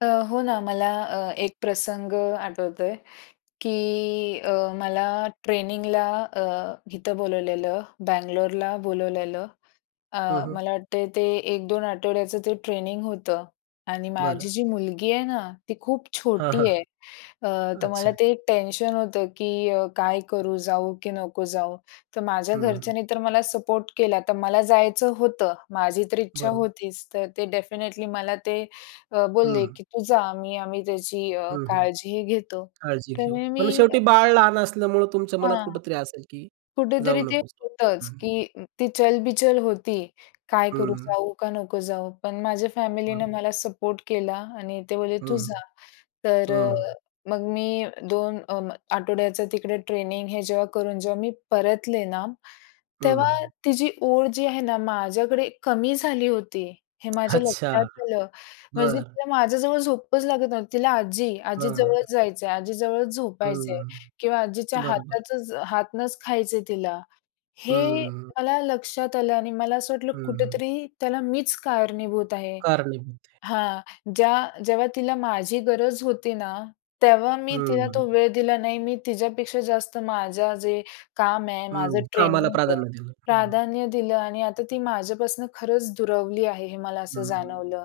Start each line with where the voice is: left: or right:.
left: अ, हो ना. मला अ, एक प्रसंग आठवतोय की अ, मला ट्रेनिंगला अ, इथं बोलावलेलं, बंगलोरला बोलावलेलं. अ,
right: हं, हं.
left: मला वाटतंय ते 1-2 आठवड्याचं ते ट्रेनिंग होतं. आणि माझी
right: बरं.
left: जी मुलगी आहे ना, ती खूप
right: हां,
left: छोटी
right: हां.
left: आहे. अ, तर मला
right: अच्छा.
left: ते एक टेन्शन होतं की अ, काय करू? जाऊ की नको जाऊ? तर माझ्या
right: हं, हं.
left: घरच्यानी तर मला सपोर्ट केला. तर मला जायचं होतं. माझी तर इच्छा
right: बरं.
left: होतीच. तर ते डेफिनिटली मला ते अ, बोलले
right: हं.
left: की तू जा, मी. आम्ही तिची अ,
right: हं, हं.
left: काळजीही घेतो.
right: काळजी
left: तर
right: घेऊ.
left: मी
right: पण
left: अ
right: शेवटी बाळ लहान असल्यामुळे तुमच्या मनात
left: हां.
right: कुठेतरी असेल की, जाऊ
left: कुठेतरी ते
right: नकोसं.
left: होतंच
right: हं, हं.
left: की ती चलबिचल होती. काय
right: हं,
left: करू?
right: हं.
left: जाऊ का नको जाऊ? पण माझ्या फॅमिलीने
right: हां.
left: मला सपोर्ट केला आणि ते बोलले तू
right: हं, हं.
left: जा. तर
right: हं,
left: अ,
right: हं.
left: मग मी 2 आठवड्याचा तिकडे ट्रेनिंग हे जेव्हा करून जेव्हा मी परतले ना,
right: हं,
left: तेव्हा
right: हं.
left: तिची ओढ जी आहे ना माझ्याकडे कमी झाली होती, हे माझ्या
right: अच्छा.
left: लक्षात आलं. म्हणजे
right: बरं.
left: तिला माझ्याजवळ झोपच लागत नव्हती. तिला आजी आजी
right: हां.
left: जवळच जायचं आहे, आजी जवळच झोपायचंय
right: हं.
left: किंवा आजीच्या
right: बरोबर.
left: हातचं हातनंच खायचे तिला. हे
right: हं.
left: मला लक्षात आलं, आणि मला असं वाटलं
right: हं.
left: कुठेतरी त्याला मीच कारणीभूत आहे
right: कारणीभूत आहे.
left: हां. ज्या जेव्हा तिला माझी गरज होती ना, तेव्हा मी तिला तो
right: हं.
left: वेळ दिला नाही. मी तिच्यापेक्षा जास्त माझं जे काम आहे, माझं
right: हं.
left: ट्रेनिंग
right: कामाला
left: आहे
right: प्राधान्य दिलं. हं.
left: प्राधान्य दिलं आणि आता ती माझ्यापासून खरंच दुरवली आहे. हे मला असं
right: हं.
left: जाणवलं.